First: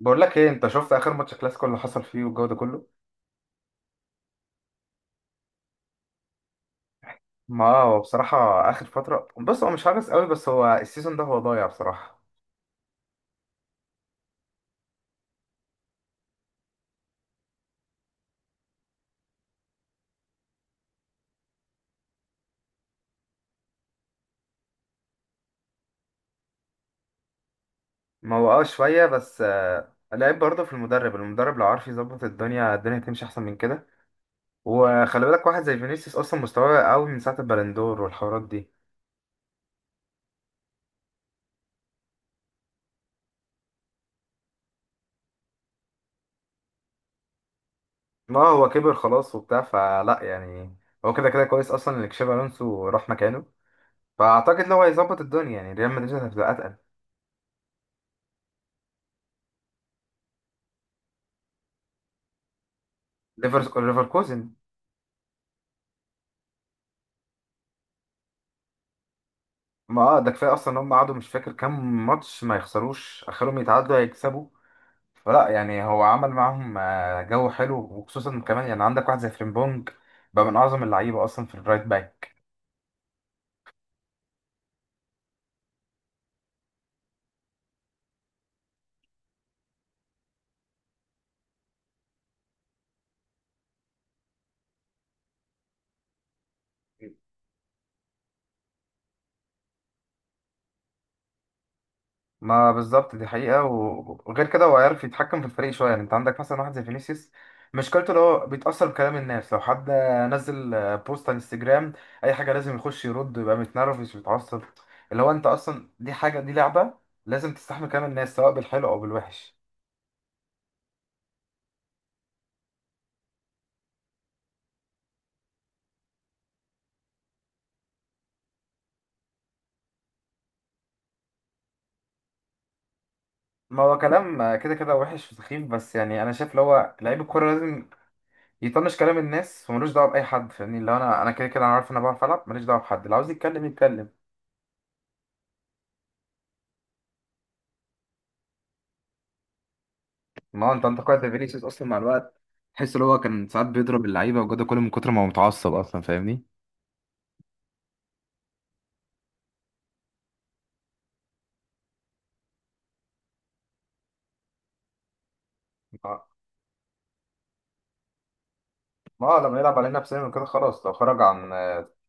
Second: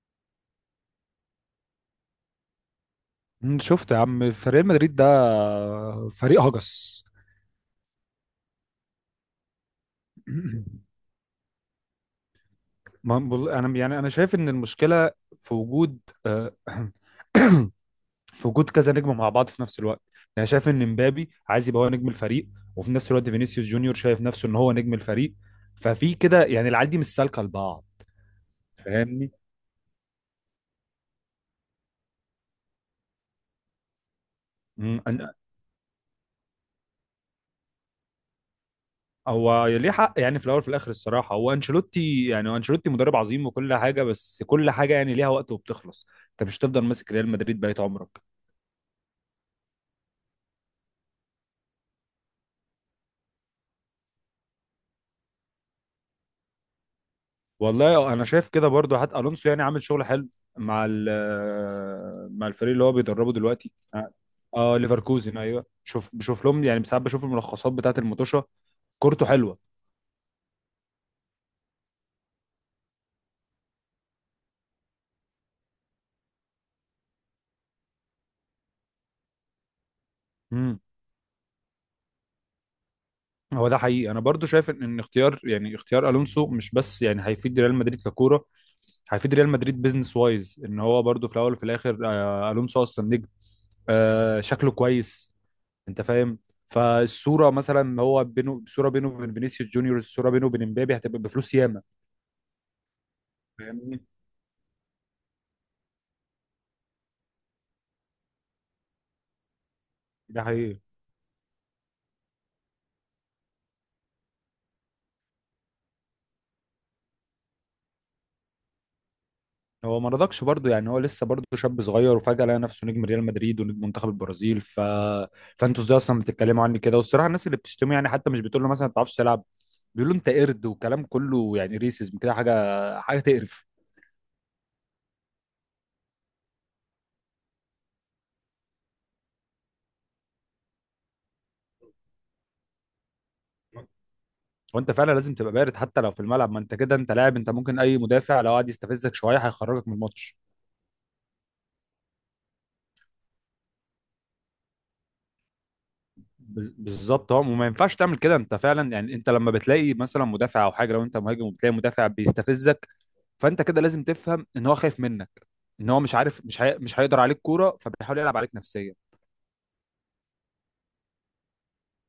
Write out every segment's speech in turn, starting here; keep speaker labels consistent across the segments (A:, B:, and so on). A: بقول لك ايه؟ انت شفت اخر ماتش كلاسيكو اللي حصل فيه والجو ده كله؟
B: شفت يا عم فريق مدريد ده فريق هجس.
A: ما هو بصراحه اخر فتره، بص هو مش عارف قوي، بس هو السيزون ده هو ضايع بصراحه.
B: انا يعني انا شايف ان المشكله في وجود آه، في وجود كذا نجم مع بعض في نفس الوقت. يعني انا شايف ان مبابي عايز يبقى هو نجم الفريق، وفي نفس الوقت فينيسيوس جونيور شايف نفسه ان هو نجم الفريق، ففي كده يعني العيال دي مش سالكه لبعض.
A: ما هو اه شويه،
B: فاهمني.
A: بس لعيب برضه في المدرب. المدرب لو عارف يظبط الدنيا، الدنيا هتمشي احسن من كده.
B: مم،
A: وخلي
B: أن-
A: بالك واحد زي فينيسيوس اصلا مستواه قوي من ساعه البالندور والحوارات دي.
B: هو ليه حق، يعني في الاول وفي الاخر الصراحه هو انشيلوتي، يعني هو انشيلوتي مدرب عظيم وكل حاجه، بس كل حاجه يعني ليها وقت وبتخلص. انت مش هتفضل ماسك ريال مدريد بقيت عمرك.
A: ما هو كبر خلاص وبتاع، فلا يعني. هو كده كده كويس اصلا ان تشابي الونسو راح مكانه، فاعتقد لو هيظبط الدنيا يعني ريال مدريد هتبقى اتقل.
B: والله انا شايف كده برضو. حتى الونسو يعني عامل شغل حلو مع مع الفريق اللي هو بيدربه دلوقتي، اه.
A: ليفركوزن.
B: آه، ليفركوزن، ايوه. شوف، بشوف لهم يعني ساعات، بشوف الملخصات بتاعه المطوشه. كورته حلوه.
A: ما اه ده كفايه اصلا ان هم قعدوا مش فاكر كام ماتش ما يخسروش، اخرهم يتعادلوا هيكسبوا. فلا يعني، هو عمل معاهم جو حلو، وخصوصا كمان يعني عندك واحد زي فريمبونج بقى من
B: امم.
A: اعظم اللعيبه اصلا في الرايت باك.
B: هو ده حقيقي، انا برضو شايف ان اختيار، يعني اختيار الونسو مش بس يعني هيفيد ريال مدريد ككوره، هيفيد ريال مدريد بيزنس وايز. ان هو برضو في الاول وفي الاخر آه الونسو اصلا نجم، آه شكله كويس. انت فاهم؟ فالصوره مثلا هو بينه، صوره بينه وبين فينيسيوس جونيور، الصوره بينه وبين امبابي هتبقى بفلوس ياما.
A: ما بالظبط دي حقيقه،
B: فاهمني.
A: وغير كده هو عارف يتحكم في الفريق شويه. يعني انت عندك مثلا واحد زي فينيسيوس مشكلته اللي هو بيتاثر بكلام الناس، لو حد
B: ده
A: نزل
B: حقيقي.
A: بوست على انستجرام، اي حاجه لازم يخش يرد ويبقى متنرفز ويتعصب. اللي هو انت اصلا دي حاجه، دي لعبه، لازم تستحمل كلام الناس سواء بالحلو او بالوحش.
B: هو ما رضاكش برضه، يعني هو لسه برضه شاب صغير وفجأة لقى نفسه نجم ريال مدريد ونجم منتخب البرازيل، ف فانتوا ازاي اصلا بتتكلموا عني كده؟ والصراحه الناس اللي بتشتمه يعني حتى مش بتقول له مثلا ما تعرفش تلعب، بيقولوا انت قرد وكلام كله يعني ريسيزم كده، حاجه حاجه تقرف.
A: ما هو كلام كده كده وحش وسخيف، بس يعني انا شايف اللي هو لعيب الكوره لازم يطنش كلام الناس وملوش دعوه باي حد. فاهمني اللي هو انا كده كده انا عارف ان انا بعرف العب، ماليش دعوه بحد، اللي عاوز يتكلم يتكلم.
B: وانت فعلا لازم تبقى بارد حتى لو في الملعب، ما انت كده انت لاعب، انت ممكن اي مدافع لو قعد يستفزك شويه هيخرجك من الماتش.
A: ما هو انت انتقدت فينيسيوس اصلا مع الوقت، تحس اللي هو كان ساعات بيضرب اللعيبه وجوده كله من كتر ما هو متعصب اصلا، فاهمني.
B: بالظبط، اه. وما ينفعش تعمل كده، انت فعلا يعني انت لما بتلاقي مثلا مدافع او حاجه، لو انت مهاجم وبتلاقي مدافع بيستفزك، فانت كده لازم تفهم ان هو خايف منك، ان هو مش
A: ما
B: عارف، مش هيقدر عليك كوره، فبيحاول يلعب عليك نفسيا.
A: ما هو لما يلعب علينا نفسنا كده خلاص، لو خرج عن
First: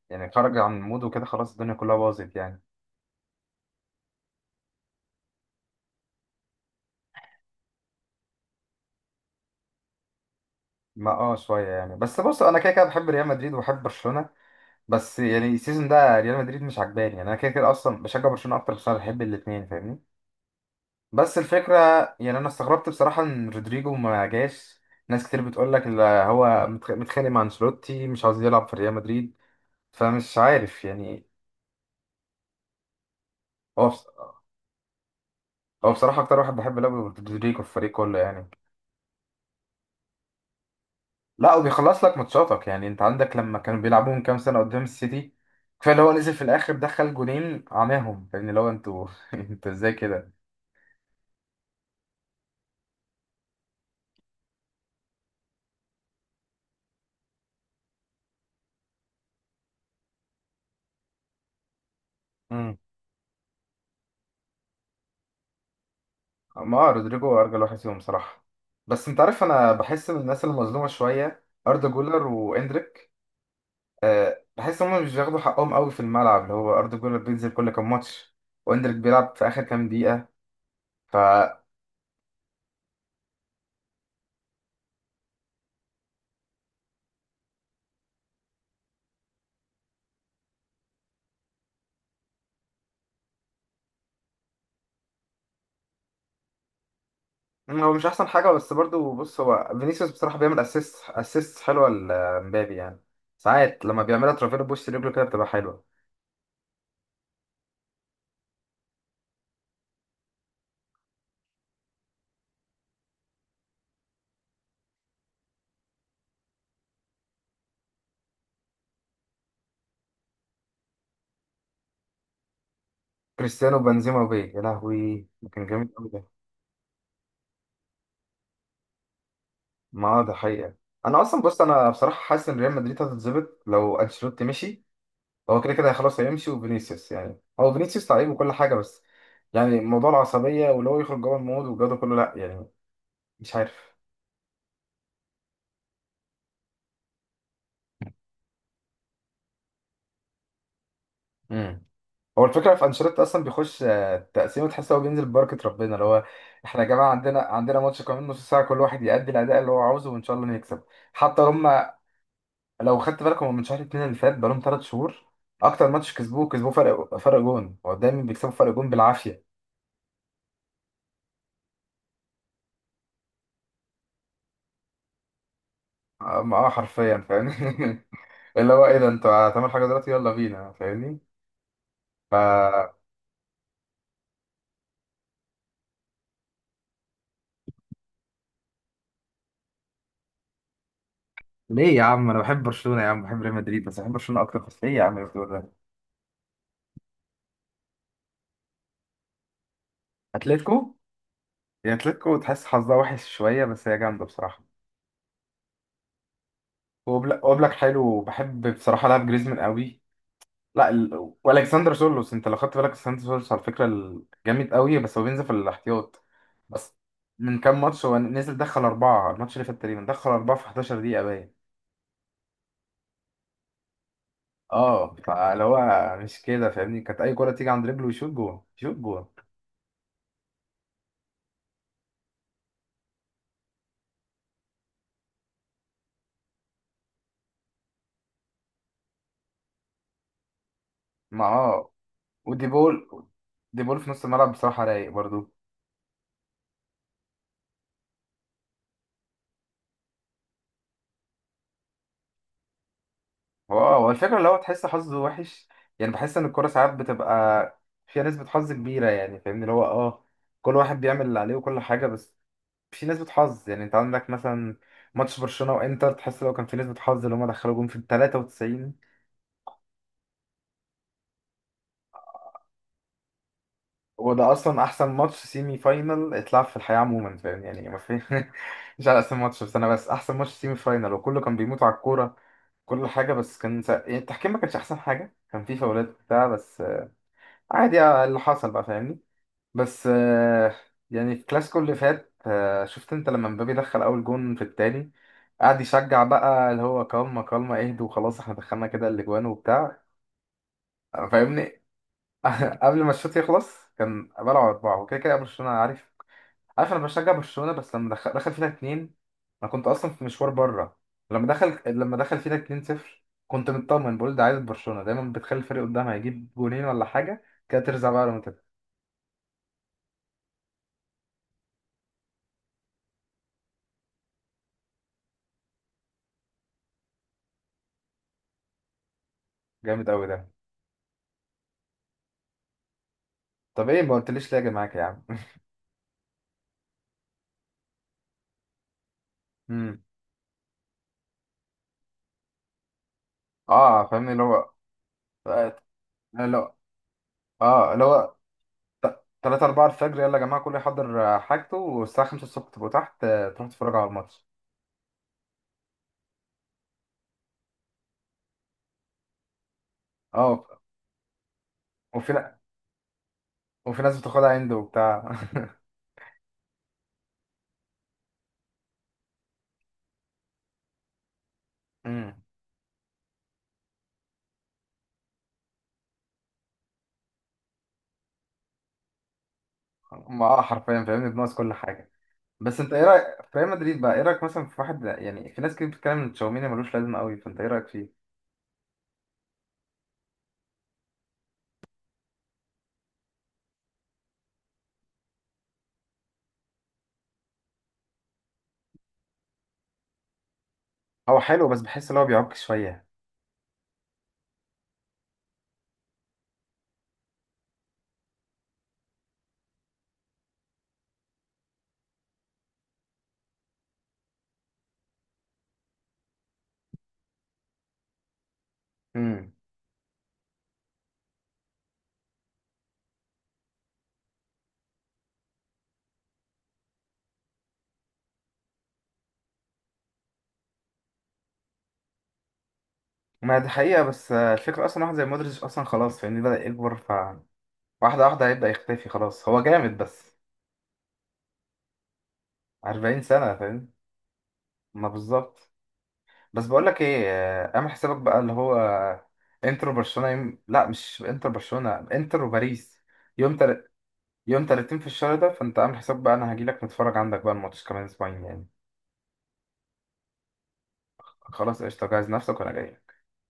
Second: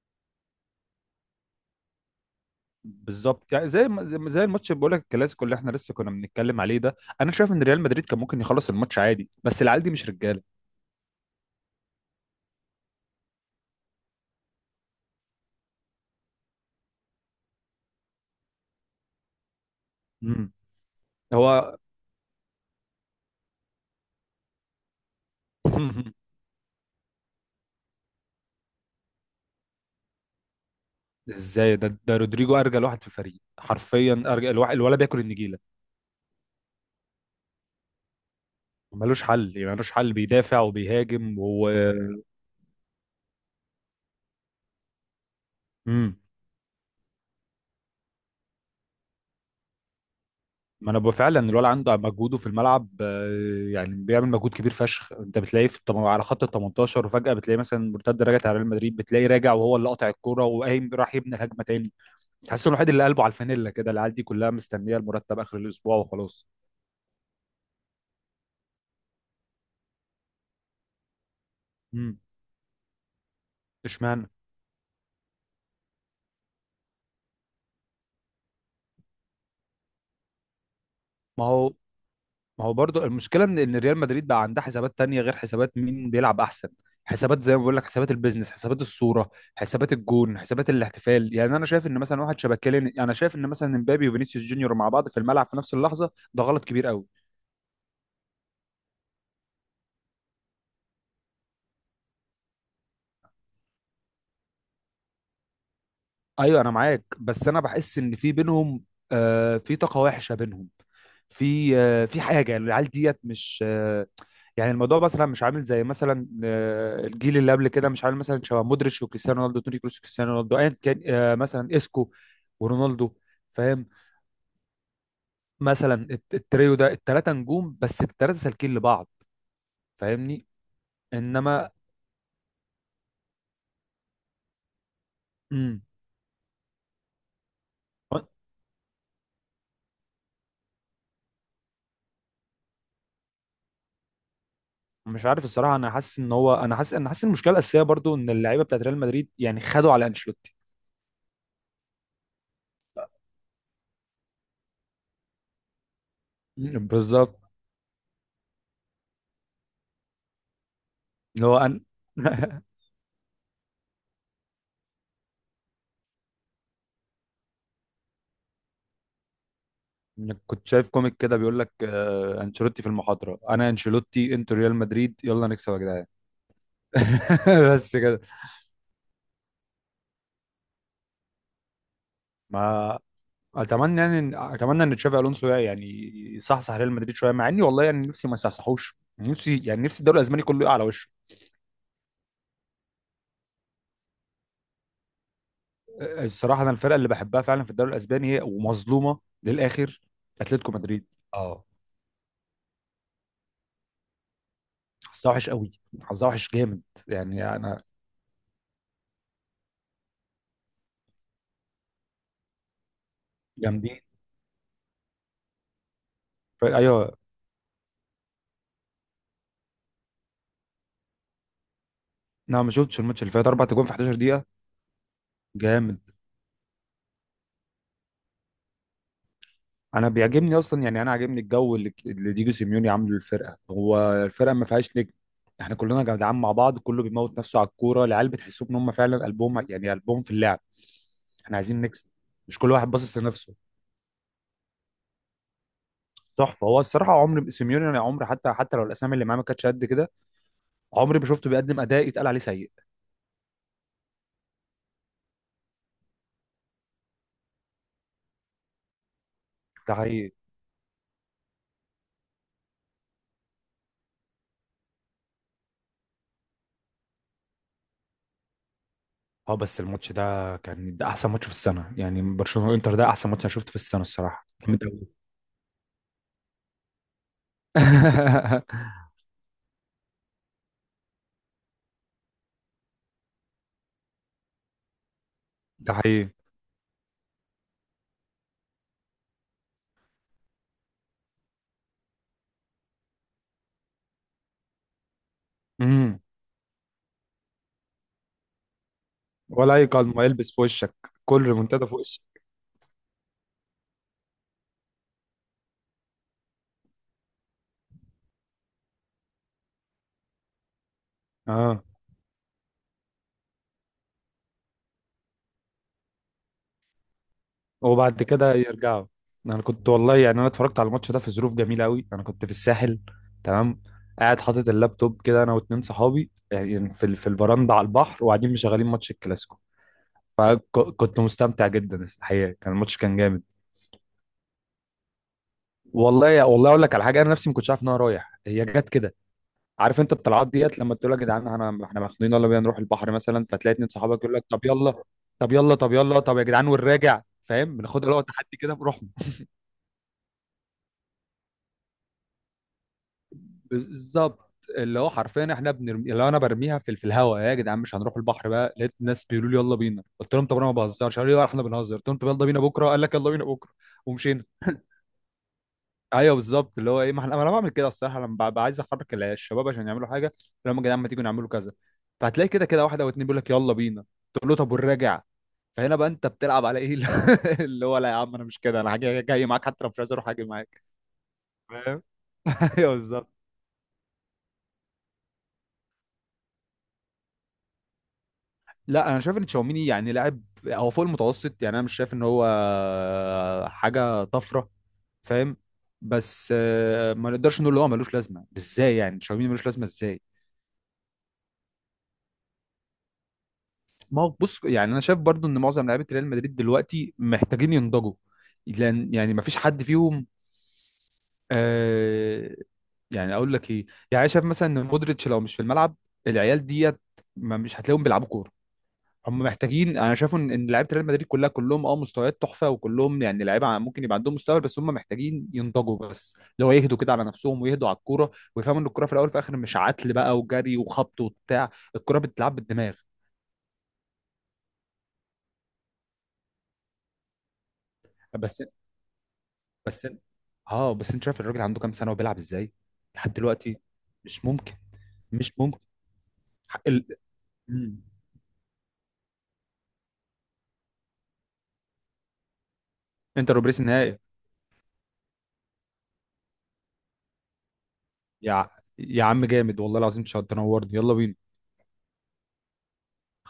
A: يعني خرج عن موده كده خلاص الدنيا كلها باظت يعني.
B: بالظبط. يعني زي ما- زي ما- زي الماتش اللي بقول لك، الكلاسيكو اللي احنا لسه كنا بنتكلم عليه ده، انا شايف ان ريال مدريد كان ممكن يخلص الماتش عادي، بس العيال دي مش رجاله.
A: ما اه شويه يعني، بس بص انا كده كده بحب ريال مدريد وبحب برشلونه، بس يعني السيزون ده ريال مدريد مش عجباني، يعني انا كده كده اصلا بشجع برشلونه اكتر عشان بحب الاثنين، فاهمني.
B: امم.
A: بس الفكره
B: هو
A: يعني انا استغربت بصراحه ان رودريجو ما جاش. ناس كتير بتقول لك لا هو متخانق مع انشيلوتي، مش عاوز يلعب في ريال مدريد، فمش عارف يعني.
B: ازاي ده؟ رودريجو ارجل واحد في الفريق
A: هو بص...
B: حرفيا، ارجل الواحد الولا بياكل النجيله.
A: هو بصراحه اكتر واحد بحب لعب رودريجو في الفريق كله يعني.
B: ملوش حل، ملوش حل، بيدافع وبيهاجم
A: لا
B: و
A: وبيخلص لك ماتشاتك، يعني انت عندك لما كانوا بيلعبوا من كام سنه قدام السيتي كفايه اللي هو
B: امم.
A: نزل في الاخر دخل جونين عماهم، فاهمني اللي هو انتوا انتوا ازاي كده.
B: ما انا بقى فعلا الولد عنده مجهوده في الملعب، يعني بيعمل مجهود كبير فشخ. انت بتلاقيه في على خط ال 18، وفجأة بتلاقيه مثلا مرتد رجعت على ريال مدريد، بتلاقيه راجع وهو اللي قاطع الكوره وقايم راح يبني الهجمه تاني. تحس انه الوحيد اللي قلبه على الفانيلا كده، العيال دي كلها مستنيه المرتب اخر الاسبوع وخلاص.
A: ما رودريجو ارجل واحد فيهم صراحه. بس انت عارف انا بحس ان الناس المظلومه شويه اردا
B: امم.
A: جولر واندريك.
B: اشمعنى؟
A: أه بحس ان هم مش بياخدوا حقهم قوي في الملعب، اللي هو اردا جولر بينزل كل كام ماتش، واندريك بيلعب في اخر كام دقيقه ف.
B: ما هو ما هو برضو المشكله ان ريال مدريد بقى عندها حسابات تانية غير حسابات مين بيلعب احسن. حسابات زي ما بقول لك، حسابات البيزنس، حسابات الصوره، حسابات الجون، حسابات الاحتفال. يعني انا شايف ان مثلا واحد شبه كيليان، يعني انا شايف ان مثلا امبابي وفينيسيوس جونيور مع بعض في الملعب في نفس اللحظه ده غلط كبير قوي.
A: مم، هو مش احسن حاجه، بس برضو بص هو فينيسيوس بصراحه بيعمل اسيست حلوه لمبابي يعني، ساعات لما بيعملها ترافيرو بوش رجله كده بتبقى حلوه.
B: ايوه انا معاك، بس انا بحس ان في بينهم في طاقه وحشه بينهم، في في حاجه، يعني العيال ديت مش يعني الموضوع مثلا مش عامل زي مثلا الجيل اللي قبل كده، مش عامل مثلا شبه مودريتش وكريستيانو رونالدو، توني كروس وكريستيانو رونالدو، ايا كان مثلا اسكو ورونالدو.
A: كريستيانو
B: فاهم؟
A: بنزيما وبيه، يا لهوي كان جامد
B: مثلا
A: قوي.
B: التريو ده، التلاته نجوم بس التلاته سالكين لبعض.
A: ما هو ده
B: فاهمني.
A: حقيقة. انا اصلا بص
B: انما
A: انا بصراحة حاسس ان ريال مدريد هتتظبط لو انشيلوتي مشي. هو كده
B: امم.
A: كده خلاص هيمشي، وفينيسيوس يعني هو فينيسيوس لعيب وكل حاجة، بس يعني موضوع العصبية واللي هو يخرج جوه المود والجو ده كله لا يعني، مش عارف.
B: مش عارف الصراحه، انا حاسس ان هو، انا حاسس إن المشكله الاساسيه برضو ان اللعيبه بتاعت ريال مدريد يعني خدوا على انشيلوتي.
A: امم، هو الفكرة في انشيلوتي اصلا بيخش تقسيمة تحس هو بينزل ببركة ربنا، اللي هو احنا يا جماعة عندنا
B: بالظبط.
A: عندنا ماتش كمان نص ساعة، كل واحد يأدي الأداء اللي هو عاوزه وإن شاء الله نكسب. حتى
B: اللي هو
A: هم
B: انا
A: لو خدت بالك هم من شهر اتنين اللي فات بقالهم تلات شهور، اكتر ماتش كسبوه فرق جون. هو دايما بيكسبوا فرق جون بالعافيه.
B: كنت شايف كوميك كده بيقول لك انشيلوتي في المحاضره، انا انشيلوتي، انتوا ريال مدريد، يلا نكسب يا جدعان.
A: أم- اه حرفيا فاهمني
B: بس كده.
A: اللي هو ايه ده، انتوا هتعملوا حاجه دلوقتي يلا بينا فاهمني ف.
B: ما اتمنى يعني اتمنى ان تشافي الونسو يعني يصحصح ريال مدريد شويه، مع اني والله يعني نفسي ما يصحصحوش، نفسي يعني نفسي الدوري الاسباني كله يقع على وشه.
A: ليه يا عم، انا بحب برشلونه يا عم، بحب ريال مدريد بس بحب برشلونه اكتر، بس ايه يا عم اللي بتقول ده؟
B: آه، الصراحه انا الفرقه اللي بحبها فعلا في الدوري الاسباني هي ومظلومه للاخر، اتلتيكو
A: اتلتيكو.
B: مدريد، اه.
A: يا اتلتيكو تحس حظها وحش شويه، بس هي جامده بصراحه.
B: حظها وحش قوي، حظها وحش جامد. يعني
A: وبلاك
B: انا
A: حلو، بحب بصراحه لعب جريزمان قوي. لا والكسندر سولوس، انت لو خدت بالك الكسندر سولوس على فكره
B: جامدين.
A: جامد قوي، بس هو بينزل في الاحتياط. بس
B: ايوه.
A: من كام ماتش هو نزل دخل اربعه، الماتش اللي فات تقريبا دخل اربعه في 11 دقيقه باين.
B: لا ما شفتش الماتش اللي فات، اربع تجوان في 11 دقيقه.
A: اه فاللي
B: جامد.
A: هو مش كده فاهمني، كانت اي كره تيجي عند رجله يشوط جوه يشوط جوه.
B: انا بيعجبني اصلا، يعني انا عاجبني الجو اللي اللي ديجو سيميوني عامله للفرقه. هو الفرقه ما فيهاش نجم، احنا كلنا جدعان مع بعض، كله بيموت نفسه على الكوره، العيال بتحسوا ان هم فعلا قلبهم يعني قلبهم في اللعب.
A: ما
B: احنا عايزين
A: اه
B: نكسب، مش
A: ودي
B: كل واحد
A: بول،
B: باصص لنفسه.
A: دي بول في نص الملعب بصراحه رايق برضو.
B: تحفه هو الصراحه عمري سيميوني، انا عمري حتى حتى لو الاسامي اللي معاه ما كانتش قد كده، عمري ما شفته بيقدم اداء يتقال عليه سيء.
A: هو اه هو الفكره اللي هو تحس حظه وحش، يعني بحس ان الكره ساعات بتبقى فيها نسبه حظ كبيره يعني فاهمني اللي هو
B: ده
A: اه،
B: حقيقي.
A: كل واحد بيعمل اللي عليه وكل حاجه، بس في نسبة حظ يعني. انت عندك مثلا ماتش برشلونة وانتر، تحس لو كان في نسبة حظ اللي هما دخلوا جون في ال 93.
B: اه، بس الماتش ده كان، ده احسن ماتش في السنه. يعني برشلونه وانتر، ده احسن ماتش انا شفته في السنه الصراحه،
A: وده اصلا
B: جامد
A: احسن
B: أوي.
A: ماتش سيمي فاينل اتلعب في الحياة عموما، فاهم يعني ما في مش على اسم ماتش، بس انا بس احسن ماتش سيمي فاينل، وكله كان بيموت على الكورة كل حاجة، بس كان يعني التحكيم ما كانش احسن حاجة، كان في
B: ده
A: فاولات
B: حقيقي.
A: بتاع، بس عادي اللي حصل بقى فاهمني. بس يعني في الكلاسيكو اللي فات شفت انت لما مبابي دخل اول جون في التاني، قعد
B: امم.
A: يشجع بقى اللي هو كالما كالما اهدوا وخلاص احنا دخلنا كده الاجوان
B: ولا اي
A: وبتاع
B: قلم يلبس في وشك، كل
A: فاهمني
B: ريمونتادا في وشك.
A: قبل ما الشوط يخلص كان بلعوا اربعه وكده كده برشلونه عارف، عارف انا بشجع برشلونه، بس لما دخل فينا اتنين، انا كنت اصلا في مشوار بره، لما دخل
B: اه.
A: لما دخل فينا اتنين صفر كنت مطمن بقول ده، عايز برشلونه دايما بتخلي الفريق قدامها يجيب جونين ولا حاجه كده، ترزع
B: وبعد
A: بقى لهم
B: كده
A: كده.
B: يرجعوا. انا كنت والله، يعني انا اتفرجت على الماتش ده في ظروف جميله قوي. انا كنت في الساحل، تمام؟ قاعد حاطط اللابتوب كده انا واتنين صحابي، يعني في في الفرندا على البحر، وقاعدين مشغلين ماتش الكلاسيكو.
A: جامد قوي ده.
B: فكنت مستمتع جدا الحقيقه، كان الماتش كان جامد.
A: طب ايه ما قلتليش ليه يا جماعه يا عم؟
B: والله والله اقول لك على حاجه، انا نفسي ما كنتش عارف ان انا رايح، هي جت كده. عارف
A: امم
B: انت الطلعات ديت لما تقول يا جدعان، انا احنا مخنوقين يلا بينا نروح البحر مثلا، فتلاقي اتنين
A: اه
B: صحابك
A: فاهمني
B: يقول
A: اللي
B: لك
A: هو آه،
B: طب يلا، طب يا
A: اللي
B: جدعان،
A: هو
B: والراجع. فاهم،
A: اه
B: بناخد
A: اللي
B: اللي هو
A: هو
B: تحدي كده بروحنا.
A: تلاتة أربعة الفجر يلا يا جماعة كله يحضر حاجته، والساعة خمسة الصبح تبقوا تحت تروحوا تتفرجوا على الماتش.
B: بالظبط. اللي هو حرفيا احنا بنرمي، اللي هو انا برميها في الهواء، يا جدعان مش هنروح البحر بقى، لقيت الناس بيقولوا لي يلا بينا. قلت لهم طب
A: اه
B: انا ما بهزرش، قالوا لي لا، احنا بنهزر. قلت لهم طب
A: وفي
B: يلا
A: نا-
B: بينا بكره، قال لك يلا بينا بكره.
A: وفي ناس
B: ومشينا.
A: بتاخدها عند وبتاع
B: ايوه بالظبط، اللي هو ايه، ما ما انا بعمل كده الصراحه لما ببقى عايز احرك الشباب عشان يعملوا حاجه، لما يا جدعان ما تيجوا نعملوا كذا.
A: امم
B: فهتلاقي كده كده واحد او اتنين بيقول لك يلا بينا، تقول له طب والراجع. فهنا بقى انت بتلعب على ايه؟ اللي هو لا يا عم انا مش كده، انا حاجه جاي معاك حتى لو مش عايز اروح هاجي
A: ما اه
B: معاك.
A: حرفيا فاهمني بنقص كل
B: فاهم.
A: حاجة. بس
B: ايوه
A: انت ايه رأيك
B: بالظبط.
A: في ريال مدريد بقى؟ ايه رأيك مثلا في واحد يعني، في ناس كتير بتتكلم ان تشاوميني ملوش لازمة قوي، فانت ايه رأيك فيه؟
B: لا، انا شايف ان تشاوميني يعني لاعب، هو فوق المتوسط، يعني انا مش شايف ان هو حاجه طفره. فاهم؟ بس ما نقدرش نقول ان هو ملوش لازمه، ازاي يعني تشاوميني ملوش لازمه ازاي؟
A: هو حلو بس بحس ان هو بيعك شوية.
B: ما هو بص، يعني انا شايف برضو ان معظم لعيبه ريال مدريد دلوقتي محتاجين ينضجوا، لان يعني ما فيش حد فيهم آه يعني اقول لك ايه، يعني أنا شايف مثلا ان مودريتش لو مش في الملعب العيال ديت، ما مش هتلاقيهم بيلعبوا كوره. هم
A: امم
B: محتاجين، انا شايف ان لعيبه ريال مدريد كلها، كلهم اه مستويات تحفه، وكلهم يعني لعيبه ممكن يبقى عندهم مستوى، بس هم محتاجين ينضجوا، بس لو يهدوا كده على نفسهم ويهدوا على الكوره، ويفهموا ان الكوره في الاول وفي الاخر مش عتل بقى وجري وخبط وبتاع، الكوره بتتلعب بالدماغ.
A: ما دي حقيقة، بس الفكرة اصلا واحد زي مودريتش اصلا خلاص فاهمني بدأ يكبر، واحدة واحدة
B: بس
A: هيبدأ يختفي خلاص، هو جامد
B: بس
A: بس
B: اه، بس انت شايف الراجل عنده كام سنه وبيلعب ازاي
A: 40
B: لحد
A: سنة
B: دلوقتي؟
A: فاهم.
B: مش ممكن،
A: ما
B: مش
A: بالظبط.
B: ممكن.
A: بس
B: حق
A: بقولك
B: ال...
A: ايه اعمل
B: مم.
A: حسابك بقى، اللي هو انترو برشلونة لا مش انترو برشلونة، انترو باريس يوم
B: انتر وبريس
A: تل...
B: النهائي.
A: يوم 30 في الشهر ده، فانت اعمل حسابك بقى انا هجيلك نتفرج عندك بقى الماتش كمان اسبوعين
B: يا
A: يعني.
B: ع- يا عم جامد، والله العظيم تشرف تنورني، يلا بينا.
A: خلاص قشطة، جهز نفسك وانا جاي.